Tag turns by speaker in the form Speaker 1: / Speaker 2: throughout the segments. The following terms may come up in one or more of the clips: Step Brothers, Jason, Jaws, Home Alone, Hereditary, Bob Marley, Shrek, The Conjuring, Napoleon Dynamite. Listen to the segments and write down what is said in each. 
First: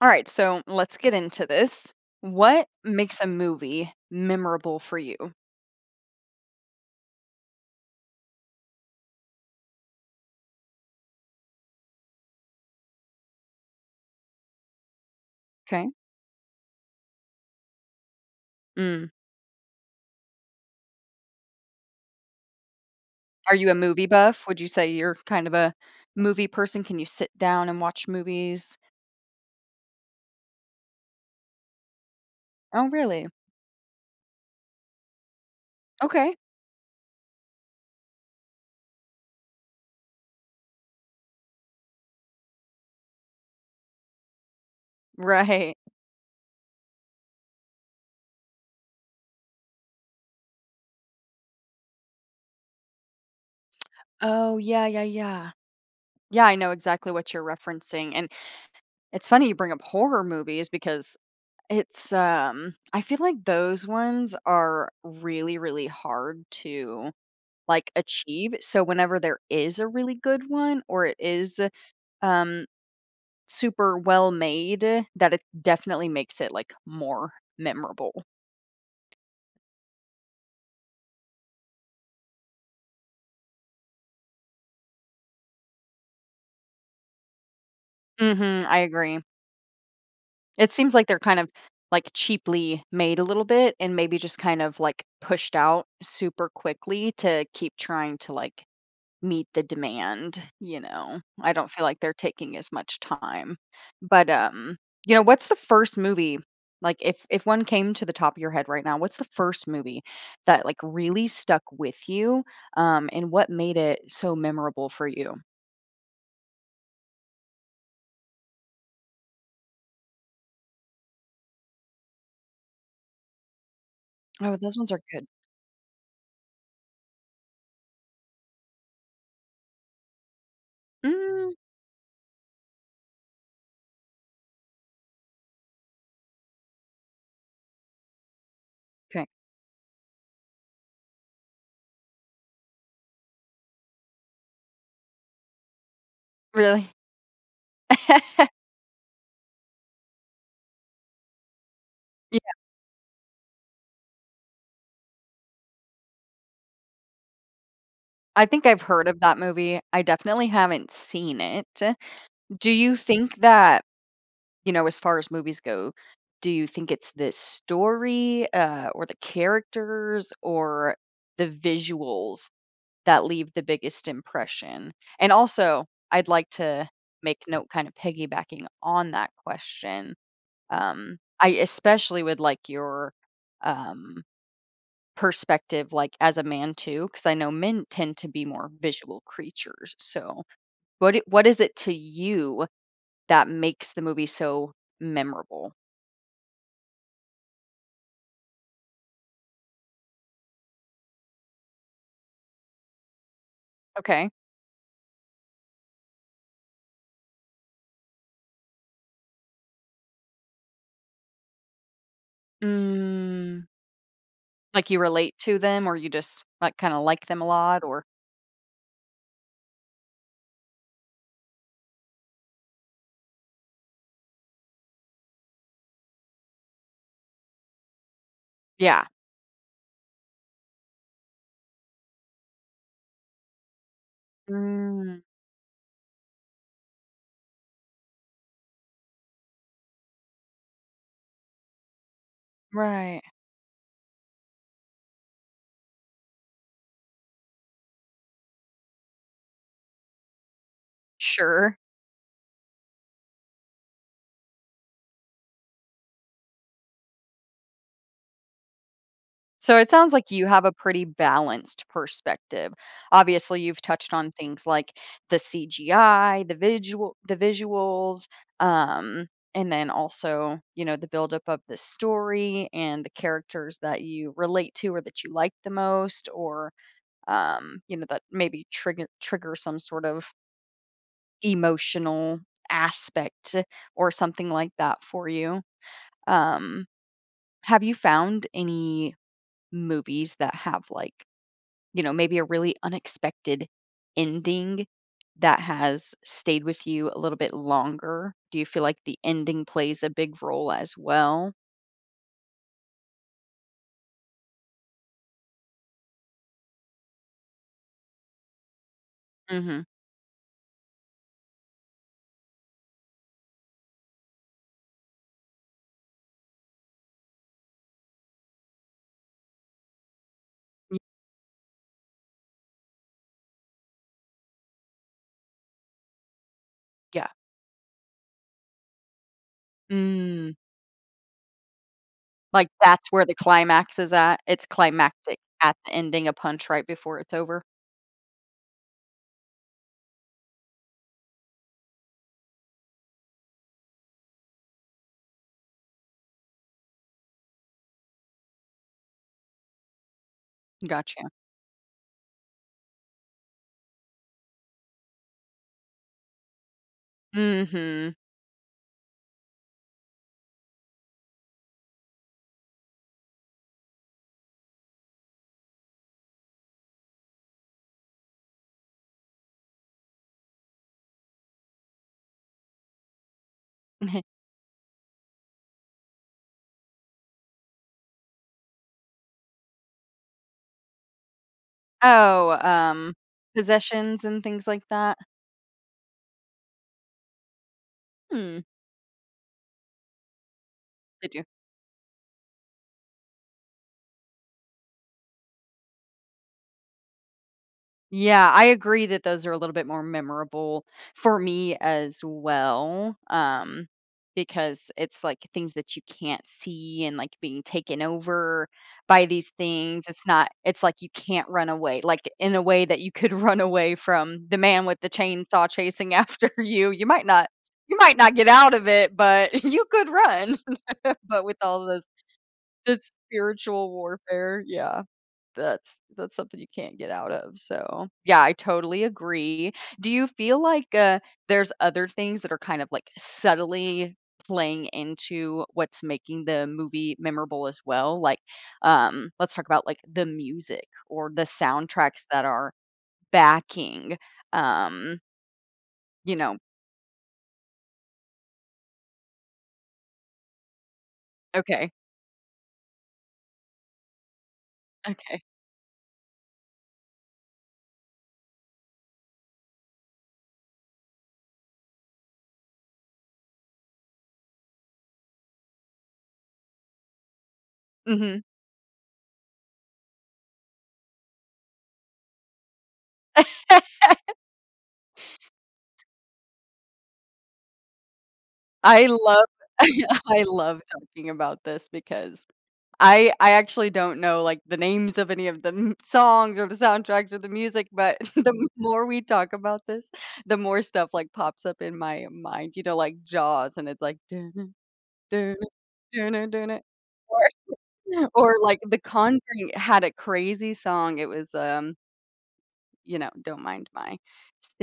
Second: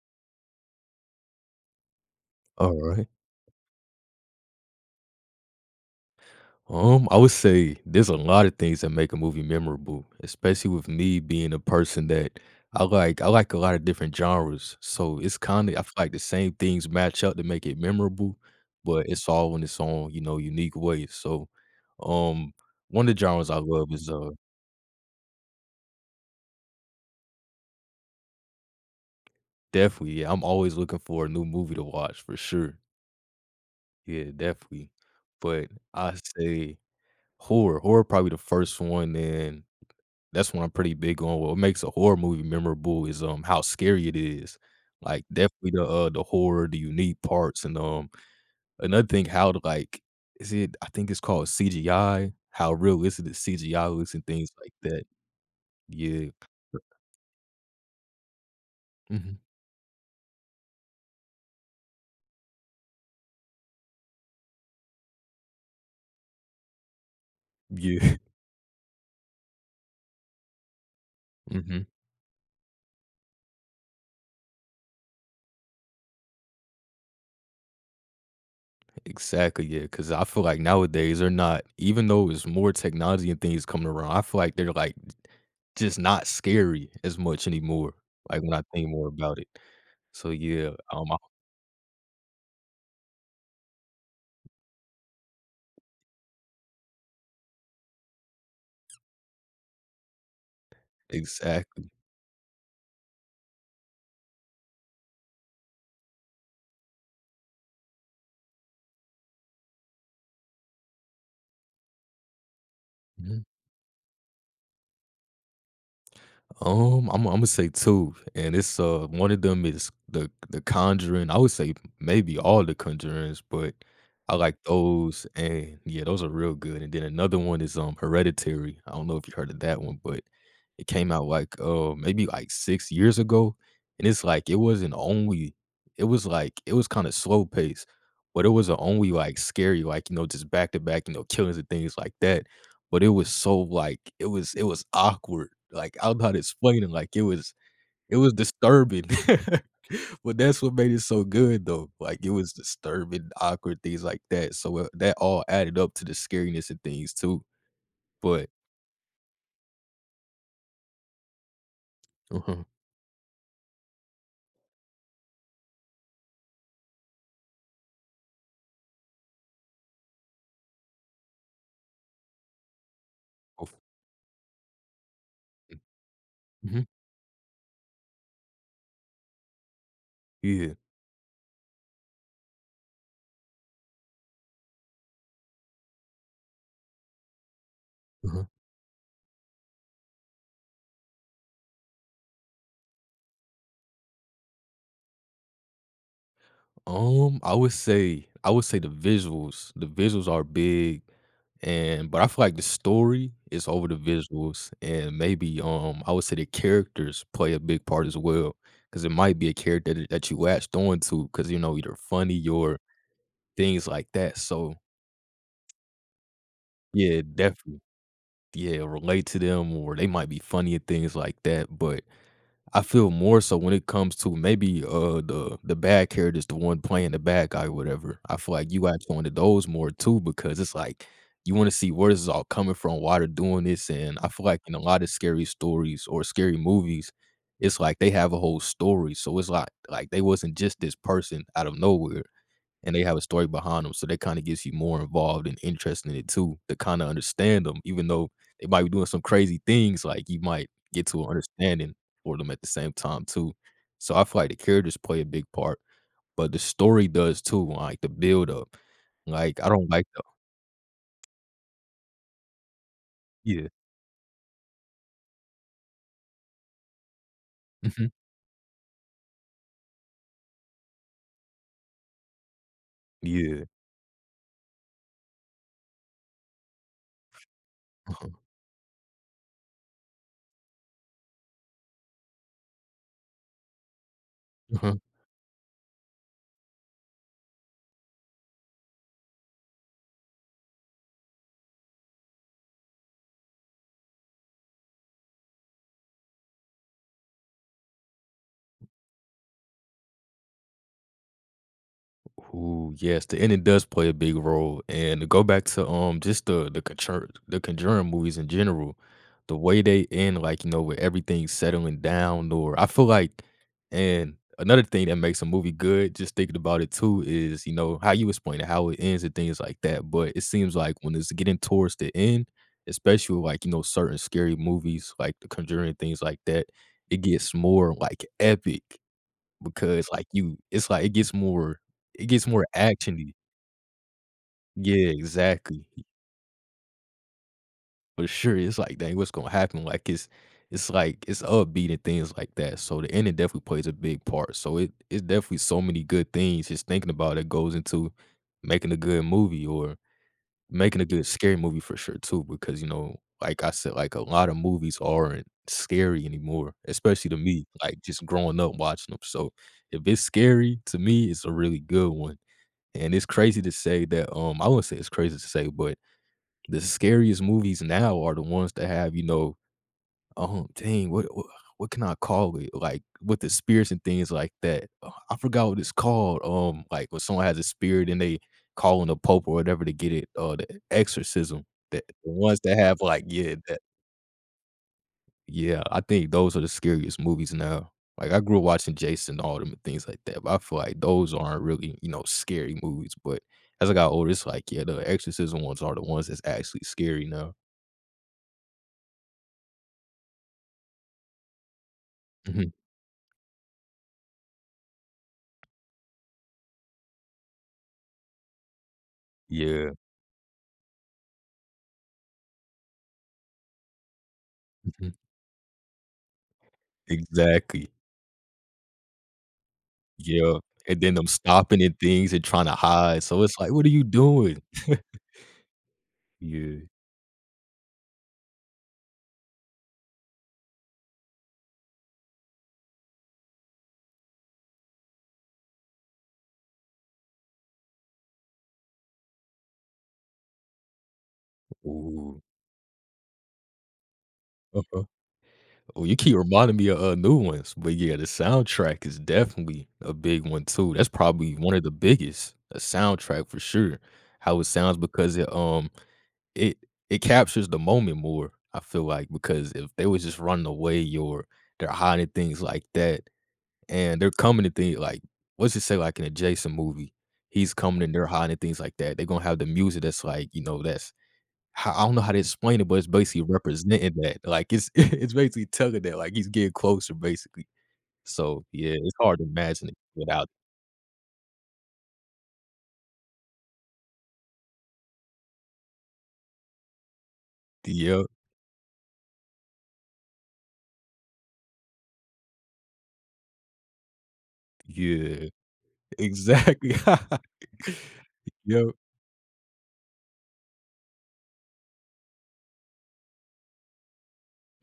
Speaker 1: All right, so let's get into this. What
Speaker 2: Alright.
Speaker 1: makes a movie memorable for you?
Speaker 2: I would say there's a lot of things that make a movie memorable, especially with me being a person that I like a lot of different genres. So it's kinda I
Speaker 1: Okay.
Speaker 2: feel like the same things match up to make it memorable, but
Speaker 1: Mm.
Speaker 2: it's all in its own, you know, unique way. So, um, one of the genres
Speaker 1: Are
Speaker 2: I
Speaker 1: you a
Speaker 2: love
Speaker 1: movie
Speaker 2: is,
Speaker 1: buff? Would you say you're kind of a movie person? Can you sit down and watch movies?
Speaker 2: definitely, yeah, I'm always looking for a new movie to watch for sure.
Speaker 1: Oh, really?
Speaker 2: Yeah, definitely. But I
Speaker 1: Okay.
Speaker 2: say horror. Horror probably the first one and that's what I'm pretty big on. What makes a horror movie memorable is, how scary it is. Like, definitely
Speaker 1: Right.
Speaker 2: the horror, the unique parts, another thing, how to, like is it I think it's called CGI, how realistic the CGI looks and things
Speaker 1: Oh,
Speaker 2: like
Speaker 1: yeah, yeah,
Speaker 2: that.
Speaker 1: yeah.
Speaker 2: Yeah.
Speaker 1: Yeah, I know exactly what you're referencing. And it's
Speaker 2: Mhm.
Speaker 1: funny you bring up horror movies because it's I feel like those ones are really hard to, like,
Speaker 2: Yeah.
Speaker 1: achieve. So whenever there is a really good one or it is,
Speaker 2: Mhm.
Speaker 1: um, super well made, that it definitely makes it, like, more memorable.
Speaker 2: Exactly. Yeah, cause I feel like nowadays they're not even though it's more technology and things coming around, I feel like they're, like, just not scary as much anymore, like, when I
Speaker 1: Mhm, I
Speaker 2: think more
Speaker 1: agree.
Speaker 2: about it. So,
Speaker 1: It
Speaker 2: yeah,
Speaker 1: seems like
Speaker 2: I
Speaker 1: they're kind of, like, cheaply made a little bit and maybe just kind of, like, pushed out super quickly to keep trying to, like, meet the demand, you know? I don't feel
Speaker 2: exactly.
Speaker 1: like they're taking as much time. But, you know, what's the first movie, like, if one came to the top of your head right now, what's the first movie that, like, really stuck with you, and
Speaker 2: Mhm.
Speaker 1: what made it so memorable for you?
Speaker 2: I'm I'ma say 2, and it's, one of them is The Conjuring. I would say maybe all The Conjurings, but I
Speaker 1: Oh,
Speaker 2: like
Speaker 1: those ones are good.
Speaker 2: those, and yeah, those are real good, and then another one is, Hereditary. I don't know if you heard of that one, but it came out,
Speaker 1: Mm.
Speaker 2: like, maybe, like, 6 years ago, and it's like it wasn't only it was like it was kinda slow paced, but it wasn't only,
Speaker 1: Okay.
Speaker 2: like, scary, like, you know, just back to back, you know, killings and things like that. But it was so, like it was awkward, like, I'm not
Speaker 1: Really?
Speaker 2: explaining, like, it was disturbing. But that's what made it so good, though, like, it
Speaker 1: Yeah,
Speaker 2: was disturbing, awkward, things like that, so, that all added up to the scariness and things too,
Speaker 1: I
Speaker 2: but
Speaker 1: think I've heard of that movie. I definitely haven't seen it.
Speaker 2: uh-huh.
Speaker 1: Do you think that, you know, as far as movies go, do you think it's the story, or the characters, or the visuals that leave the
Speaker 2: Oof.
Speaker 1: biggest impression? And also, I'd like
Speaker 2: Mhm.
Speaker 1: to make note, kind of piggybacking on that question.
Speaker 2: Yeah.
Speaker 1: I especially would like your, um, perspective, like as a man too, because I know men tend to be
Speaker 2: Uh-huh.
Speaker 1: more visual creatures. So, what is it to you that makes the movie so memorable?
Speaker 2: I would say the visuals. The visuals are big and but I feel like the story is over the
Speaker 1: Okay.
Speaker 2: visuals, and maybe, I would say the characters play a big part as well because it might be a character that you latched on to because you know, either funny or
Speaker 1: Mm,
Speaker 2: things like that, so
Speaker 1: like you relate to them or you just, like, kinda
Speaker 2: yeah,
Speaker 1: like them a
Speaker 2: definitely.
Speaker 1: lot, or
Speaker 2: Yeah, relate to them or they might be funny and things like that, but I feel more so when it comes to maybe, the bad character is the one playing the bad guy or whatever. I feel like you got to
Speaker 1: yeah.
Speaker 2: go into those more too because it's like you wanna see where this is all coming from, why they're doing this, and I feel like in a lot of
Speaker 1: Mm,
Speaker 2: scary stories or scary movies, it's like they have a whole story, so it's like they wasn't just this person out of nowhere and they have a
Speaker 1: right.
Speaker 2: story behind them, so that kinda gets you more involved and interested in it too, to kinda understand them, even though they might be doing some crazy things, like, you might get to a
Speaker 1: Sure.
Speaker 2: understanding for them at the same time too. So I feel like the characters play a big part, but the story does too, like, the build up, like, I
Speaker 1: So it
Speaker 2: don't like
Speaker 1: sounds
Speaker 2: the
Speaker 1: like you have a pretty balanced perspective. Obviously,
Speaker 2: yeah.
Speaker 1: you've touched on things like the CGI, the
Speaker 2: Mhm.
Speaker 1: visuals, um, and then also, you know, the buildup of the story and the
Speaker 2: Yeah.
Speaker 1: characters that you relate to or that you like the most, or, you know, that maybe trigger some sort of emotional aspect or something like that for you. Um, have you found any movies that have, like, you know, maybe a really unexpected ending that has stayed with you a little bit longer? Do you feel like the ending plays a big role as well?
Speaker 2: Ooh, yes, the ending does play a big role, and to go back to, just the Conjur the Conjuring movies in general, the way
Speaker 1: Mhm.
Speaker 2: they end, like, you know, with everything settling down or I feel like and another thing that makes a movie good, just thinking about it too, is, you know, how you explain it, how it ends and things like that, but it seems like when it's getting towards the end, especially with, like, you know, certain scary movies like The Conjuring, things like that, it
Speaker 1: Yeah.
Speaker 2: gets more, like, epic. Because, like,
Speaker 1: Mm,
Speaker 2: you it's like it gets more
Speaker 1: like, that's where the
Speaker 2: actiony.
Speaker 1: climax is at? It's
Speaker 2: Yeah,
Speaker 1: climactic at
Speaker 2: exactly.
Speaker 1: the ending, a punch right before it's over?
Speaker 2: For sure, it's like, "Dang, what's gonna happen?" Like, it's like it's upbeat and things like that, so the ending definitely plays a big part, so it it's definitely so many good things just thinking about it goes into making a good movie or making a
Speaker 1: Gotcha.
Speaker 2: good scary movie for sure too because, you know, like I said, like, a lot of movies aren't scary anymore, especially to me, like,
Speaker 1: Mhm.
Speaker 2: just growing up watching them. So if it's scary, to me, it's a really good one. And it's crazy to say that, I wouldn't say it's crazy to say, but the scariest movies now are the ones that have, you know, dang, what can I call it? Like with the spirits and things like that. I forgot what it's called. Like when someone has a spirit and they call on the Pope or whatever to get it, the exorcism. The
Speaker 1: Oh,
Speaker 2: ones that have like, yeah,
Speaker 1: possessions and things like that?
Speaker 2: yeah, I think those are the scariest movies now. Like, I
Speaker 1: Hmm,
Speaker 2: grew up watching Jason, all them and things like that, but I feel like
Speaker 1: they
Speaker 2: those
Speaker 1: do.
Speaker 2: aren't really, you know, scary movies, but as I got older, it's like, yeah, the exorcism ones are the ones that's actually scary now.
Speaker 1: Yeah, I agree that those are a little bit more memorable for me as
Speaker 2: Mhm.
Speaker 1: well, because it's, like, things that you can't see and, like, being taken over by these
Speaker 2: Yeah.
Speaker 1: things. It's like you can't run away, like, in a way that you could run away from the man with the
Speaker 2: Mhm.
Speaker 1: chainsaw chasing after you.
Speaker 2: Exactly.
Speaker 1: You might not get out of it, but you could run.
Speaker 2: Yeah, and then them
Speaker 1: But with
Speaker 2: stopping
Speaker 1: all
Speaker 2: and
Speaker 1: those,
Speaker 2: things and trying to
Speaker 1: the
Speaker 2: hide, so it's like, "What are
Speaker 1: spiritual
Speaker 2: you
Speaker 1: warfare,
Speaker 2: doing?"
Speaker 1: yeah. That's something you
Speaker 2: Yeah.
Speaker 1: can't get out of, so, yeah, I totally agree. Do you feel like, there's other things that are kind of, like, subtly playing into what's making the movie memorable as well? Like, let's talk about, like, the music or the soundtracks
Speaker 2: Ooh.
Speaker 1: that are backing, um,
Speaker 2: Oh, you keep
Speaker 1: you know.
Speaker 2: reminding me of, new ones, but yeah, the soundtrack is definitely a big one too. That's probably one of
Speaker 1: Okay,
Speaker 2: the biggest, a soundtrack for sure. How it sounds because
Speaker 1: okay.
Speaker 2: it, it it captures the moment more, I feel like, because if they was just running away or they're hiding things like that, and they're coming to things like what's it say, like in a Jason movie, he's coming and they're
Speaker 1: Mhm.
Speaker 2: hiding things like that. They're gonna have the music that's like, you know, that's ho I don't know how to explain it, but it's basically representing that, like, it's it's basically telling that, like, he's getting closer, basically. So, yeah,
Speaker 1: I
Speaker 2: it's hard
Speaker 1: love
Speaker 2: to imagine it
Speaker 1: I
Speaker 2: without
Speaker 1: love talking about this because I actually don't know, like, the names of any of the m songs or the soundtracks or the music, but
Speaker 2: yep,
Speaker 1: the more we talk about this, the more stuff, like, pops up in my mind, you know, like Jaws, and it's like, dun
Speaker 2: yeah,
Speaker 1: dun dun dun,
Speaker 2: exactly.
Speaker 1: or or, like,
Speaker 2: Yep,
Speaker 1: The Conjuring had a crazy song, it was, you know, don't mind my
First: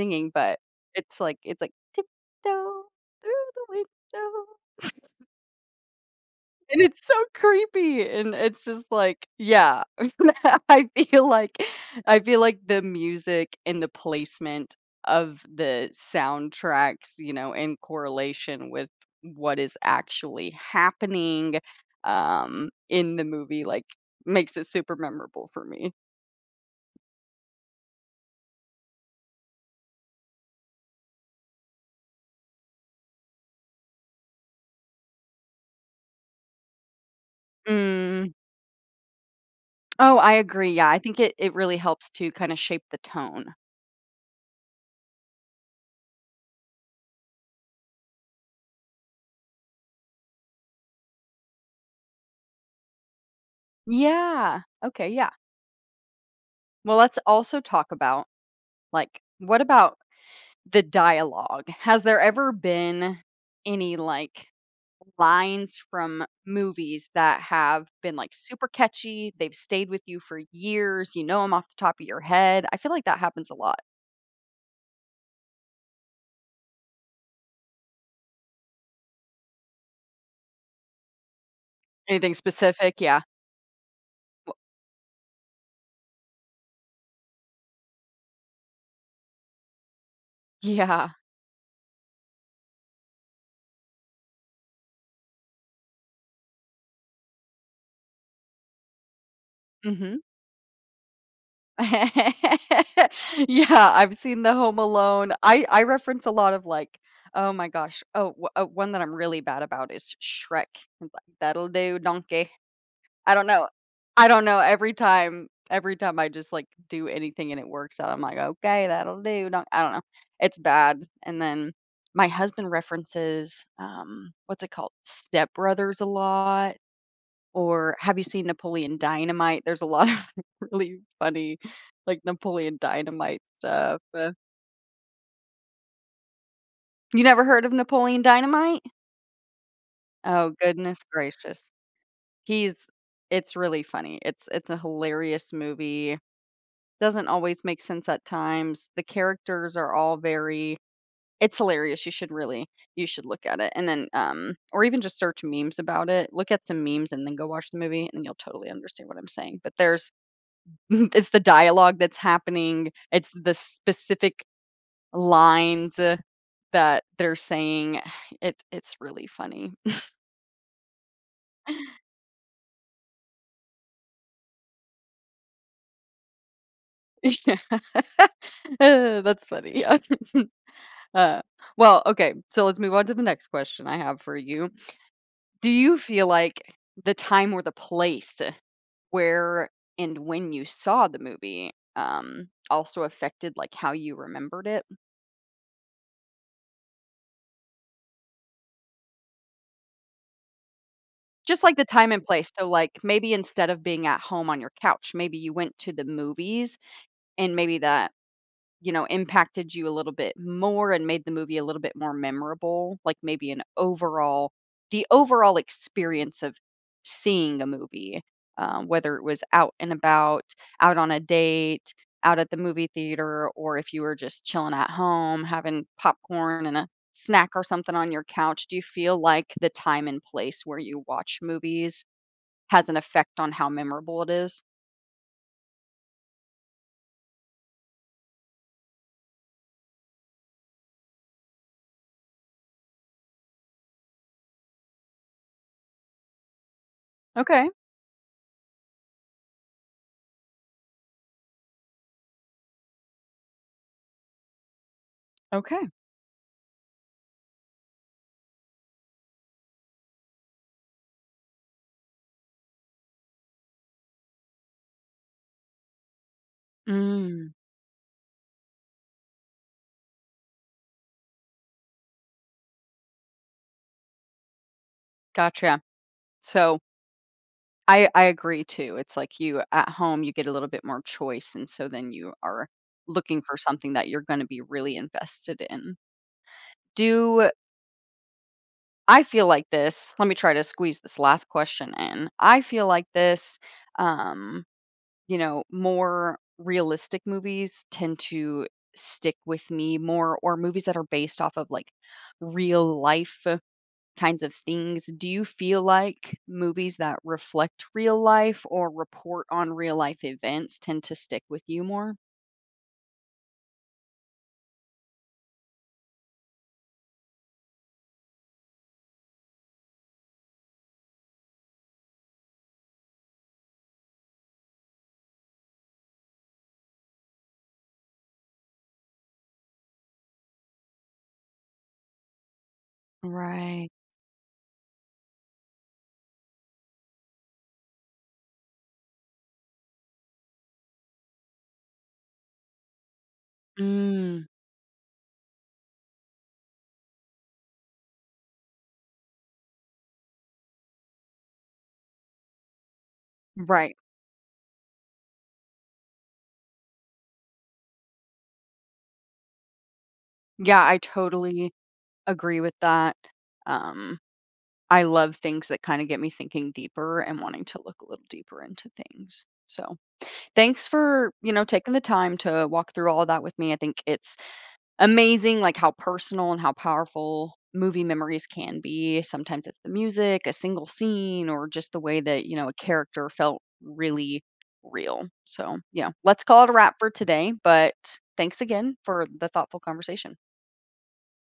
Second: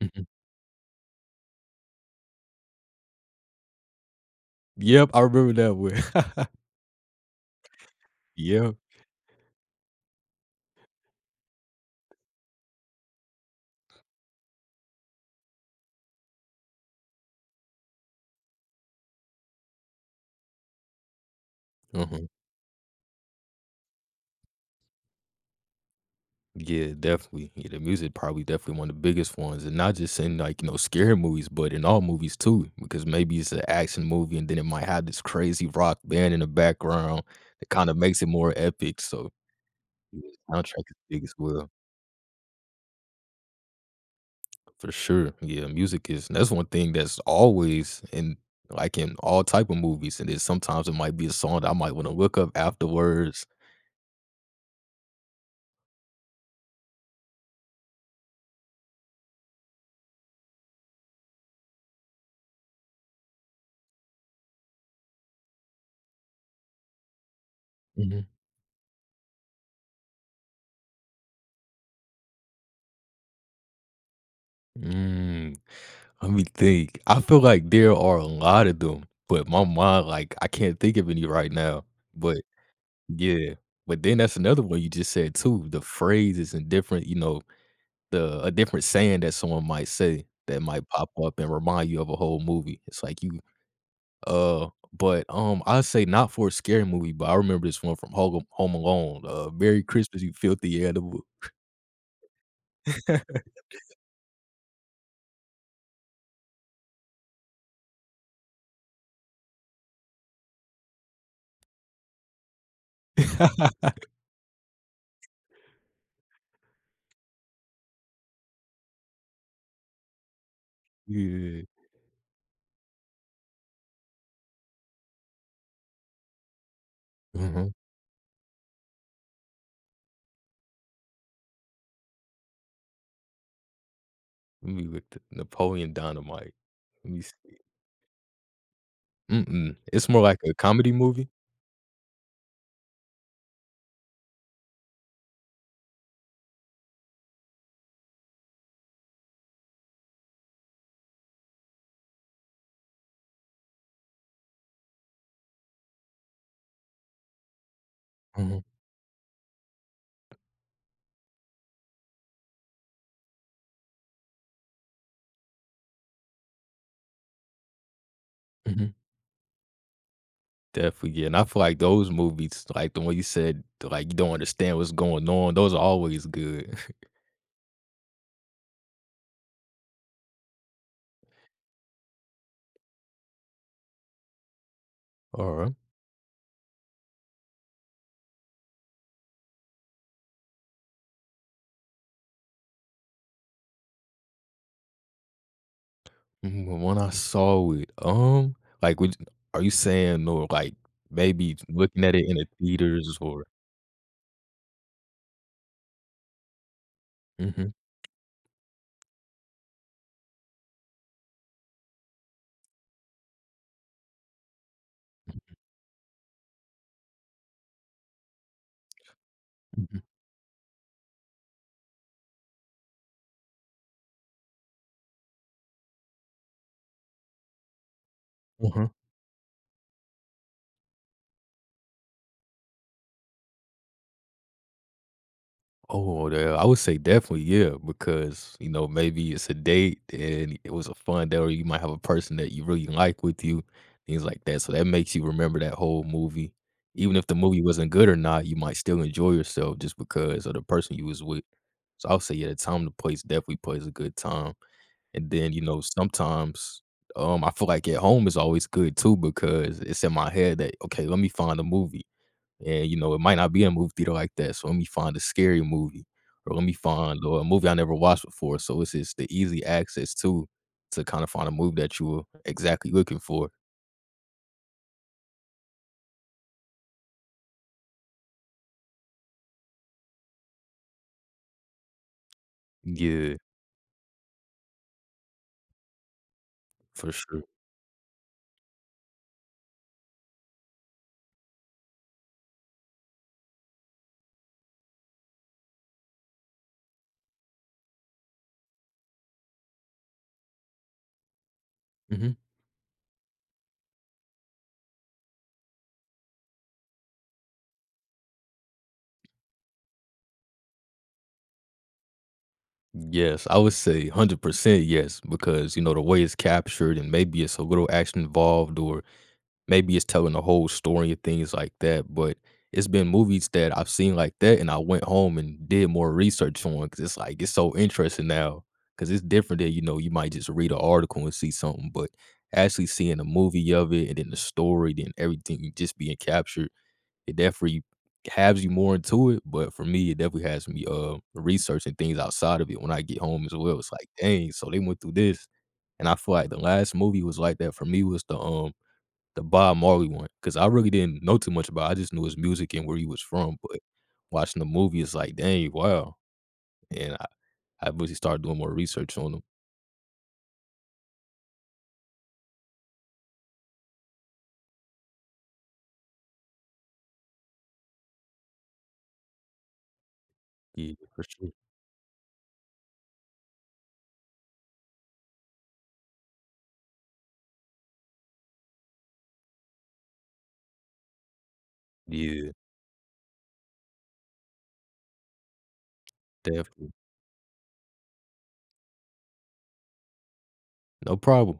Speaker 2: mhm.
Speaker 1: but it's like, "Tiptoe through the window."
Speaker 2: Yep, I remember that one.
Speaker 1: And it's so creepy, and it's
Speaker 2: Yep,
Speaker 1: just like yeah. I feel like, I feel like the music and the placement of the soundtracks, you know, in correlation with what is actually happening,
Speaker 2: mhm.
Speaker 1: in the movie, like, makes it super memorable for me.
Speaker 2: Yeah, definitely. Yeah, the music probably definitely one of the biggest ones, and not just in, like, you know, scary movies, but in all movies too, because maybe it's an action movie, and then it might have this crazy rock band in the background that kinda makes it
Speaker 1: Mm.
Speaker 2: more epic, so
Speaker 1: Oh,
Speaker 2: yeah,
Speaker 1: I agree,
Speaker 2: soundtrack
Speaker 1: yeah,
Speaker 2: is
Speaker 1: I think
Speaker 2: big as
Speaker 1: it
Speaker 2: well,
Speaker 1: really helps to kinda shape the tone.
Speaker 2: for sure. Yeah, music is that's one thing that's always in like in all type of movies, and then sometimes it might be a song that I might want to look up afterwards.
Speaker 1: Yeah. Okay, yeah. Well, let's also talk about, like, what about the dialogue. Has there ever been any, like, lines from movies that have been,
Speaker 2: Mhm.
Speaker 1: like, super catchy, they've stayed with you for years, you know them off the top of your head? I feel like that happens a lot.
Speaker 2: Mm, let me think. I feel like there are a lot of them, but my mind, like, I can't think of any right now.
Speaker 1: Anything
Speaker 2: But
Speaker 1: specific? Yeah.
Speaker 2: yeah, but then that's another one you just said too. The phrases and different, you know, the a different saying that someone might say that might
Speaker 1: Yeah.
Speaker 2: pop up and remind you of a whole movie. It's like you Uh, I say not for a scary movie, but I remember this one from Home Alone, "Merry
Speaker 1: Mhm.
Speaker 2: Christmas, you filthy animal."
Speaker 1: Yeah, I've seen the Home Alone. I reference a lot of, like, oh my gosh. Oh, o one that I'm really bad about is Shrek. It's like, "That'll do, donkey." I don't know. I don't know. Every time I just, like, do anything and it works out, I'm like, "Okay, that'll do." No I don't know. It's bad. And
Speaker 2: Yeah.
Speaker 1: then my husband references, what's it called? Step Brothers a lot,
Speaker 2: Mhm.
Speaker 1: or have you seen Napoleon Dynamite? There's a lot of really funny, like, Napoleon Dynamite stuff.
Speaker 2: Let me look th Napoleon Dynamite. Let me
Speaker 1: You never
Speaker 2: see.
Speaker 1: heard of Napoleon Dynamite?
Speaker 2: Mm-mm. It's more like
Speaker 1: Oh,
Speaker 2: a comedy
Speaker 1: goodness
Speaker 2: movie?
Speaker 1: gracious. He's it's really funny. It's a hilarious movie. Doesn't always make sense at times. The characters are all very, it's hilarious. You should really, you should look at it and then, or even just search memes about it. Look at some memes and then go watch the movie and you'll
Speaker 2: Mhm,
Speaker 1: totally understand what I'm saying. But there's it's the dialogue that's happening. It's the specific lines, that they're saying. It
Speaker 2: mhm.
Speaker 1: it's really funny.
Speaker 2: Definitely, yeah, and I feel like those movies, like the one you said, like, you don't understand what's going on, those are always good.
Speaker 1: Yeah, that's funny. Yeah. uh, well, okay. So let's move on to the next question I have for you. Do
Speaker 2: Alright.
Speaker 1: you feel like the time or the place where and when you saw the movie, also affected, like, how you remembered it?
Speaker 2: Mm, the one I saw it. Like, would are you saying or, like, maybe
Speaker 1: Just, like, the
Speaker 2: looking
Speaker 1: time
Speaker 2: at
Speaker 1: and
Speaker 2: it in the
Speaker 1: place, so, like,
Speaker 2: theaters
Speaker 1: maybe
Speaker 2: or
Speaker 1: instead of being at home on your couch, maybe you went to the movies, and
Speaker 2: mhm,
Speaker 1: maybe that, you know, impacted you a little bit more and made the movie a little bit more memorable? Like maybe an overall, the overall experience of seeing a movie, whether it was out and
Speaker 2: mhm,
Speaker 1: about, out on a date, out at the movie theater, or if you were just chilling at home, having popcorn and a snack or something on your couch. Do you
Speaker 2: uh-huh.
Speaker 1: feel like the time and place where you watch movies has an effect on how memorable it is?
Speaker 2: Oh, yeah, I would say definitely, yeah, because, you know, maybe it's a date and it was a fun day, or you might have a person that you really like with you, things like that, so that makes you remember that whole movie. Even if the movie
Speaker 1: Okay,
Speaker 2: wasn't good or not, you might still enjoy yourself just because of the person you was with. So, I'll say, yeah, the time the place definitely plays a good time, and then, you know,
Speaker 1: okay.
Speaker 2: sometimes, I feel like at home is always good too because it's in my head that, "Okay, let me find a movie." And, you know, it might not be a movie theater like that, so let me find a scary movie, or let me find or a
Speaker 1: Mm,
Speaker 2: movie I never watched before, so it's just the easy access to kinda find a movie that you were exactly looking for.
Speaker 1: gotcha. So I agree too. It's like you at home, you get a little bit more choice, and so then you are
Speaker 2: Yeah,
Speaker 1: looking for something that you're gonna be really invested in.
Speaker 2: for sure.
Speaker 1: Do I feel like this? Let me try to squeeze this last question in. I feel like this, um, you know, more realistic movies tend to stick with me more, or movies that are based off of like
Speaker 2: Mhm.
Speaker 1: real life kinds of things. Do you feel like movies that reflect real life or report on real life events tend to stick with you more?
Speaker 2: Yes, I would say 100% yes, because, you know, the way it's captured and maybe it's a little action involved or maybe it's telling the whole story and things like that, but it's been movies that I've seen like that, and I went home and did more research on because it's like, it's so interesting now because it's different than, you know, you might just read an article and see something, but actually seeing a movie
Speaker 1: Right.
Speaker 2: of it, and then the story, then everything just being captured, it definitely has you more into it, but for me, it definitely has me, researching things outside of it when I get home as well, it's like,
Speaker 1: Mm,
Speaker 2: "Dang, so they went through this," and I feel like the last movie was like that for me was the Bob Marley one, cause I really didn't know too much about it. I just knew his music and where he was from, but
Speaker 1: right.
Speaker 2: watching the movie, it's like, "Dang, wow," and I really started doing more research on him.
Speaker 1: Yeah, I totally agree with that. Um, I love things that kind of get me thinking deeper and wanting to look a little deeper into things. So, thanks
Speaker 2: Yeah, for
Speaker 1: for,
Speaker 2: sure.
Speaker 1: you know, taking the time to walk through all of that with me. I think it's amazing, like how personal and how powerful movie memories can be. Sometimes it's the music, a single scene, or just the way that,
Speaker 2: Yeah,
Speaker 1: you know, a character felt really real. So, yeah, let's call it a
Speaker 2: definitely.
Speaker 1: wrap for today. But thanks again for the thoughtful conversation.
Speaker 2: No problem.